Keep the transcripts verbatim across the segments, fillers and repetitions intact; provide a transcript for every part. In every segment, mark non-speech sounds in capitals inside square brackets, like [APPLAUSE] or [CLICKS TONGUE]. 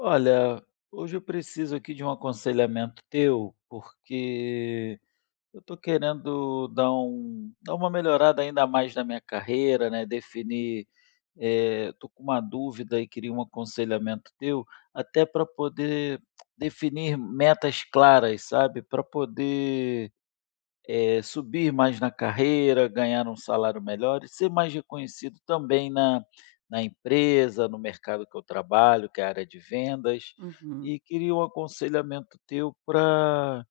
Olha, hoje eu preciso aqui de um aconselhamento teu, porque eu tô querendo dar um dar uma melhorada ainda mais na minha carreira, né, definir, eh, tô com uma dúvida e queria um aconselhamento teu. Até pra poder [CLICKS TONGUE] definir metas claras, sabe, pra poder, eh, subir mais na carreira, ganhar um salário melhor e ser mais reconhecido também na na empresa, no mercado que eu trabalho, que é a área de vendas. Uhum. E queria um aconselhamento teu pra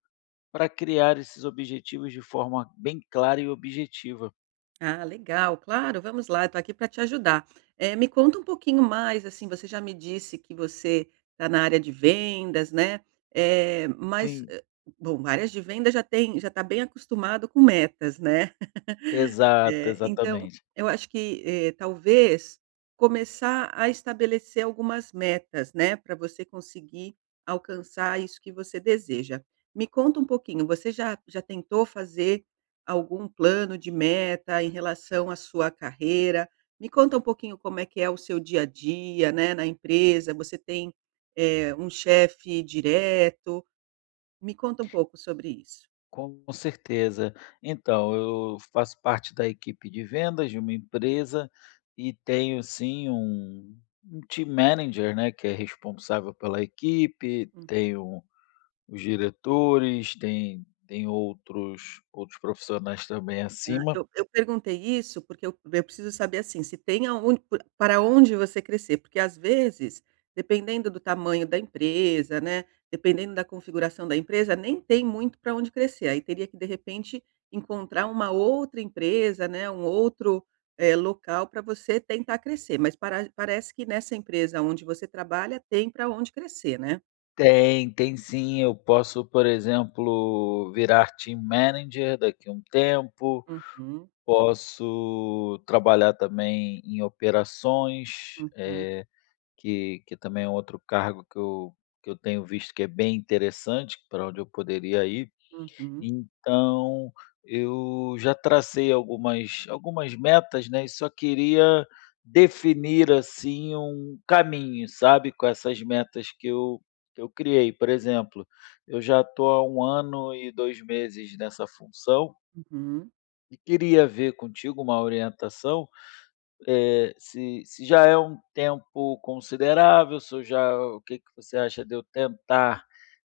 pra criar esses objetivos de forma bem clara e objetiva. Ah, legal. Claro, vamos lá, tô aqui para te ajudar. Eh, me conta um pouquinho mais, assim, você já me disse que você tá na área de vendas, né, eh, mas, Sim. ah, bom, áreas de vendas já têm já tá bem acostumado com metas, né. [LAUGHS] Exato, Eh, então exatamente. eu acho que, eh, talvez começar a estabelecer algumas metas, né, pra você conseguir alcançar isso que você deseja. Me conta um pouquinho, você já já tentou fazer algum plano de meta em relação à sua carreira? Me conta um pouquinho como é que é o seu dia a dia, né, na empresa. Você tem, eh, um chefe direto? Me conta pouco sobre isso. Com certeza. Então, eu faço parte da equipe de vendas de uma empresa e tenho sim um um team manager, né, que é responsável pela equipe, Hum. tenho os diretores, tem tem outros outros profissionais também Ah, acima. eu eu perguntei isso, porque eu eu preciso saber, assim, se tem aon p para onde você crescer. Porque às vezes, dependendo do tamanho da empresa, né, dependendo da configuração da empresa, nem tem muito pra onde crescer. Aí teria que, de repente, encontrar uma outra empresa, né, um outro, eh, local pra você tentar crescer, mas para parece que nessa empresa onde você trabalha tem pra onde crescer, né? Tem, tem sim. Eu posso, por exemplo, virar team manager, daqui um tempo. Uhum. Posso trabalhar também em operações, Uhum. eh, que que também é um outro cargo que eu que eu tenho visto que é bem interessante, pra onde eu poderia ir. Uhum. Então eu já tracei algumas algumas metas, né, e só queria definir, assim, um caminho, sabe, com essas metas que eu que eu criei. Por exemplo, eu já tô há um ano e dois meses nessa função Uhum. e queria ver contigo uma orientação, eh, se se já é um tempo considerável, se eu já o o que você acha de eu tentar,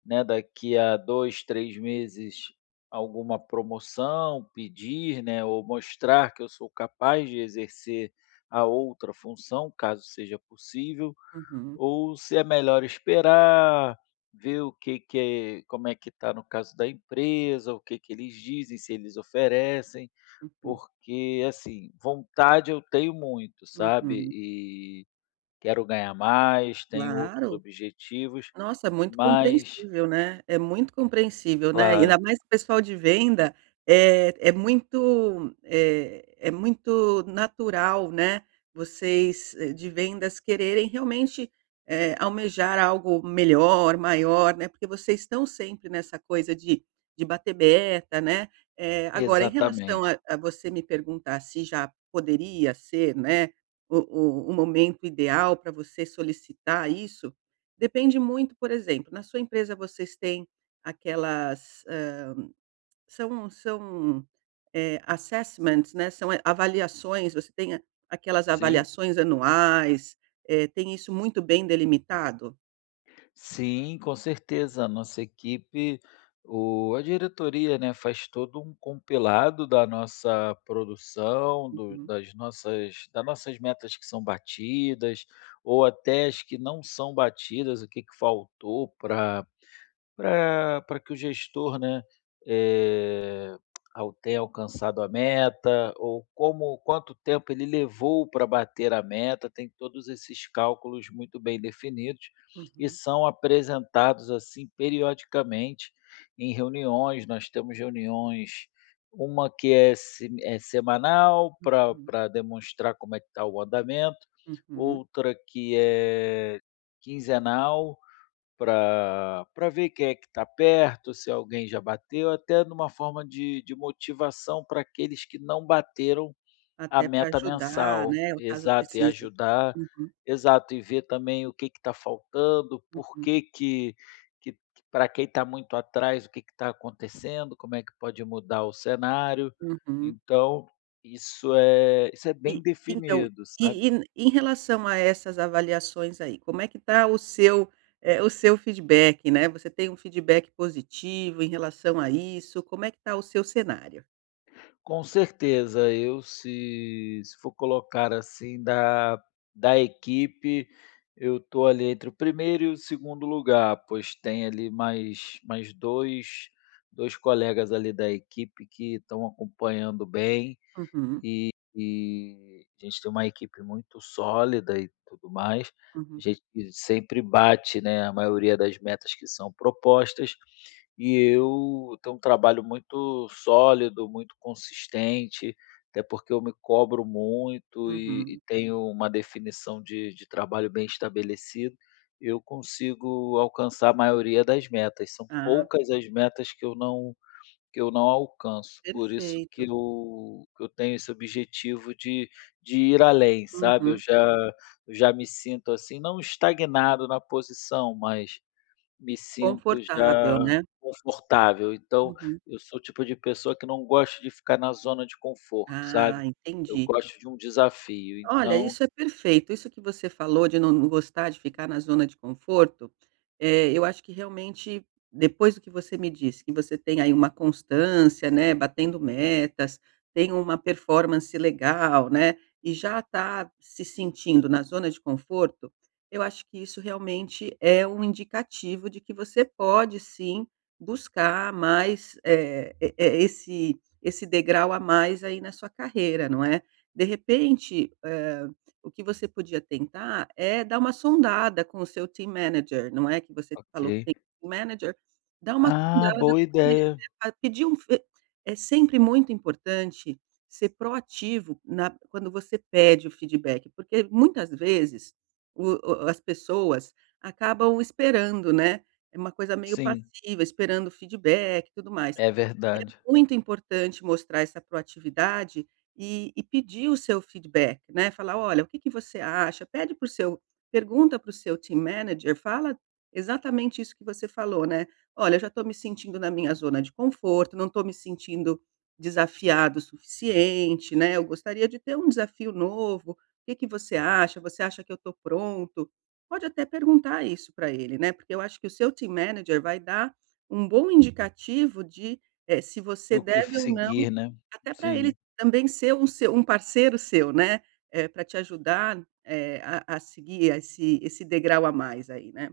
né, daqui a dois, três meses alguma promoção, pedir, né, ou mostrar que eu sou capaz de exercer a outra função, caso seja possível. Uhum. Ou se é melhor esperar, ver o que que como é que tá, no caso da empresa, o que eles dizem, se eles oferecem. Uhum. Porque, assim, vontade eu tenho muito, sabe, Uhum. e quero ganhar mais, tenho outros Claro. objetivos, Nossa, é muito mas compreensível, né. É muito compreensível, né. Claro. Ainda mais que o pessoal de venda, eh, é muito, eh, é muito natural, né, vocês de vendas quererem realmente, eh, almejar algo melhor, maior, né. Porque vocês estão sempre nessa coisa de de bater meta, né. Eh, agora em relação a Exatamente. a você me perguntar se já poderia ser, né, o o o momento ideal pra você solicitar isso, depende muito, por exemplo, na sua empresa vocês têm aquelas, hã, são são, eh, assessments, né, são, eh, avaliações. Você tem a aquelas Sim. avaliações anuais, eh, tem isso muito bem delimitado? Sim, com certeza, a nossa equipe, o a diretoria, né, faz todo um compilado da nossa produção, do Uhum. das nossas das nossas metas que são batidas ou até as que não são batidas, o que que faltou pra pra pra que o gestor, né, eh, ao ter alcançado a meta ou como quanto tempo ele levou pra bater a meta. Tem todos esses cálculos muito bem definidos e Uhum. são apresentados, assim, periodicamente em reuniões. Nós temos reuniões, uma que é sem é semanal, pra Uhum. pra demonstrar como é que tá o andamento, Uhum. outra que é quinzenal, pra pra ver quem é que tá perto, se alguém já bateu, até numa forma de de motivação pra aqueles que não bateram a Até pra meta ajudar, mensal. né, ou caso Exato, e precise. ajudar Uhum. exato, e ver também o que que tá faltando, por Uhum. que que que pra quem tá muito atrás, o que que tá acontecendo, como é que pode mudar o cenário. Uhum. Então isso é isso é bem E então, definido, sabe. e e em relação a essas avaliações aí, como é que tá o seu eh, o seu feedback? Né, você tem um feedback positivo em relação a isso? Como é que tá o seu cenário? Com certeza, eu se se for colocar, assim, da da equipe. Eu tô ali entre o primeiro e o segundo lugar, pois tem ali mais mais dois, dois colegas ali da equipe que estão acompanhando bem. Uhum. E, a gente tem uma equipe muito sólida e tudo mais. A Uhum. gente sempre bate, né, a maioria das metas que são propostas e eu tenho um trabalho muito sólido, muito consistente, até porque eu me cobro muito e e Uhum. tenho uma definição de de trabalho bem estabelecida, eu consigo alcançar a maioria das metas. São Ah. poucas as metas que eu não que eu não alcanço. Por isso que Perfeito. eu que eu tenho esse objetivo de de ir além, sabe, eu Uhum. já eu já me sinto, assim, não estagnado na posição, mas me sinto Confortável, já né. confortável. Então, Uhum. eu sou o tipo de pessoa que não gosta de ficar na zona de conforto, Ah, sabe, eu entendi. gosto de um desafio, Olha, então isso é perfeito. Isso que você falou de não gostar de ficar na zona de conforto, eh, eu acho que, realmente, depois do que você me disse, que você tem aí uma constância, né, batendo metas, tem uma performance legal, né, e já tá se sentindo na zona de conforto. Eu acho que isso realmente é um indicativo de que você pode, sim, buscar mais, eh eh eh esse esse degrau a mais aí na sua carreira, não é. De repente, hã, o que você podia tentar é dar uma sondada com o seu team manager, não é, que você falou que Ok. tem team manager. Dá uma Ah, sondada boa porque [UNINTELLIGIBLE] ideia. pedir um f é sempre muito importante ser proativo na quando você pede o feedback, porque, muitas vezes, o o as pessoas acabam esperando, né. É uma coisa meio Sim. passiva, esperando feedback e tudo mais, É e é verdade. muito importante mostrar essa proatividade e e pedir o seu feedback, né, falar: "Olha, o que que você acha?". Pede para o seu pergunta para o seu team manager, fala exatamente isso que você falou, né. "Olha, eu já tô me sentindo na minha zona de conforto, não tô me sentindo desafiado o suficiente, né, eu gostaria de ter um desafio novo, que que você acha? Você acha que eu tô pronto?". Pode até perguntar isso para ele, né, porque eu acho que o seu team manager vai dar um bom indicativo de, eh, se você Do que deve f ou não seguir, né, até para ele sim. também ser um seu parceiro seu, né, eh, para te ajudar, eh, a a seguir a esse esse degrau a mais aí, né.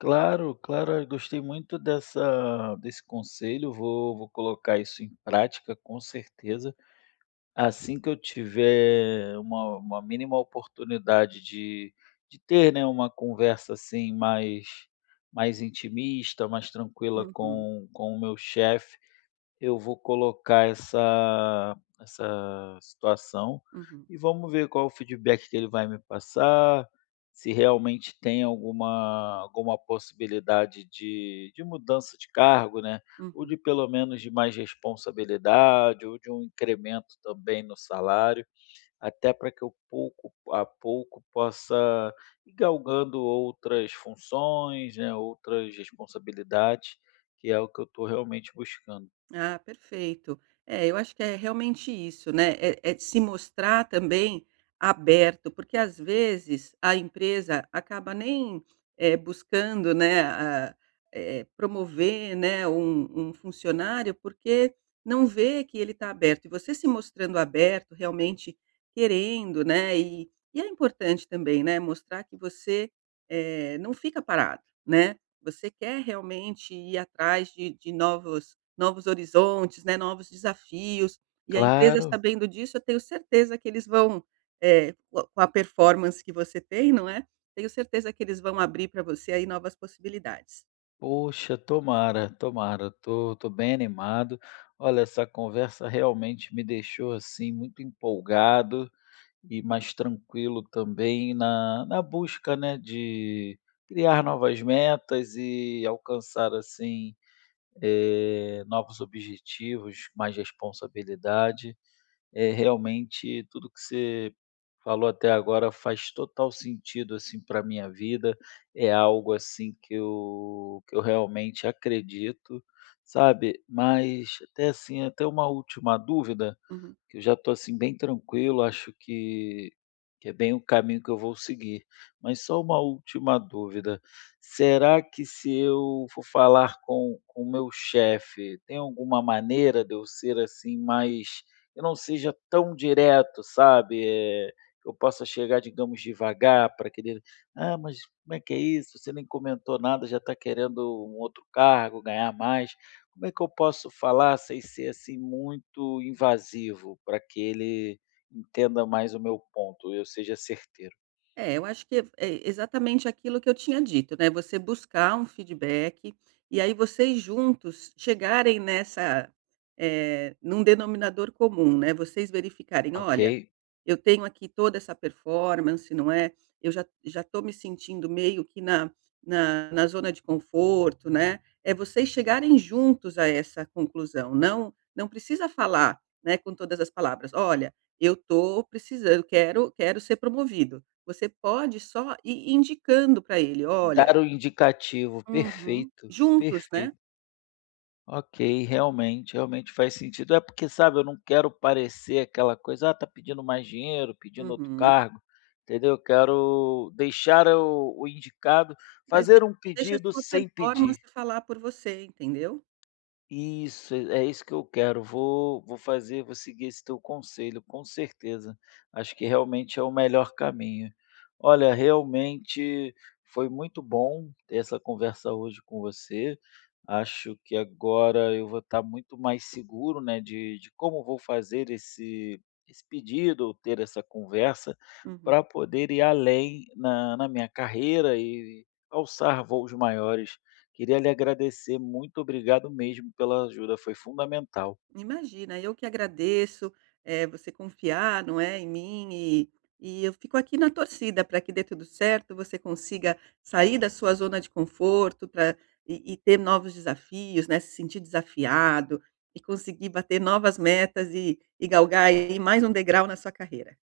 Claro, claro. Eu gostei muito dessa desse conselho. Vou vou colocar isso em prática, com certeza. Assim que eu tiver uma uma mínima oportunidade de de ter, né, uma conversa, assim, mais mais intimista, mais tranquila Uhum. com com o meu chefe, eu vou colocar essa essa situação Uhum. e vamos ver qual o feedback que ele vai me passar. Se realmente tem alguma alguma possibilidade de de mudança de cargo, né, ou Uhum. de pelo menos de mais responsabilidade, ou de um incremento também no salário, até pra que eu, pouco a pouco, possa ir galgando outras funções, né, outras responsabilidades, que é o que eu tô realmente buscando. Ah, perfeito. É, eu acho que é realmente isso, né. É é de se mostrar também aberto, porque às vezes a empresa acaba nem, eh, buscando, né, eh eh, promover, né, um um funcionário, porque não vê que ele tá aberto. E você se mostrando aberto realmente querendo, né, e e é importante também, né, mostrar que você, eh, não fica parado, né, você quer realmente ir atrás de de novos novos horizontes, né, novos desafios. E a empresa Claro. sabendo disso, eu tenho certeza que eles vão, eh, com com a performance que você tem, não é, tenho certeza que eles vão abrir pra você aí novas possibilidades. Poxa, tomara, tomara. Eu tô tô bem animado. Olha, essa conversa realmente me deixou, assim, muito empolgado e mais tranquilo também na na busca, né, de criar novas metas e alcançar, assim, eh, novos objetivos, mais responsabilidade. É, realmente, tudo o que você falou até agora faz total sentido, assim, pra minha vida. É algo, assim, que eu que eu realmente acredito, sabe. Mas, até assim, até uma última dúvida, Uhum. que eu já tô, assim, bem tranquilo, acho que que é bem o caminho que eu vou seguir. Mas só uma última dúvida. Será que, se eu for falar com com o meu chefe, tem alguma maneira de eu ser, assim, mas que eu não seja tão direto, sabe, eh, que eu possa chegar, digamos, devagar, pra que ele: "Ah, mas como é que é isso? Você nem comentou nada, já tá querendo um outro cargo, ganhar mais". Como é que eu posso falar sem ser, assim, muito invasivo, pra que ele entenda mais o meu ponto e eu seja certeiro? É, eu acho que f exatamente aquilo que eu tinha dito, né. Você buscar um feedback, e aí vocês juntos chegarem nessa eh, num denominador comum, né, vocês verificarem: "Olha, Ok. eu tenho aqui toda essa performance, não é. Eu já já tô me sentindo meio que na na na zona de conforto, né". É vocês chegarem juntos a essa conclusão, não não precisa falar, né, com todas as palavras: "Olha, eu tô precisan eu quero quero ser promovido". Você pode só ir indicando pra ele: "Olha" Dar o indicativo. Uhum. Perfeito, Juntos, né. perfeito. Ok, realmente, realmente faz sentido. É porque, sabe, eu não quero parecer aquela coisa: "Ah, tá pedindo mais dinheiro, pedindo outro Uhum. cargo." Entendeu? Eu quero deixar o o indicado, Mas de fazer um deixa a pedido sua sem performance pedir. falar por você, entendeu? Isso, é isso que eu quero. Vou vou fazer, vou seguir esse teu conselho, com certeza, acho que realmente é o melhor caminho. Olha, realmente foi muito bom ter essa conversa hoje com você. Acho que agora eu vou estar muito mais seguro, né, de de como vou fazer esse esse pedido ou ter essa conversa Uhum. pra poder ir além na na minha carreira e alçar voos maiores. Queria lhe agradecer, muito obrigado mesmo pela ajuda, foi fundamental. Imagina, eu que agradeço. Eh, você confiar, não é, em mim e e eu fico aqui na torcida pra que dê tudo certo, você consiga sair da sua zona de conforto pra e e ter novos desafios, né, se sentir desafiado e conseguir bater novas metas e e galgar aí mais um degrau na sua carreira.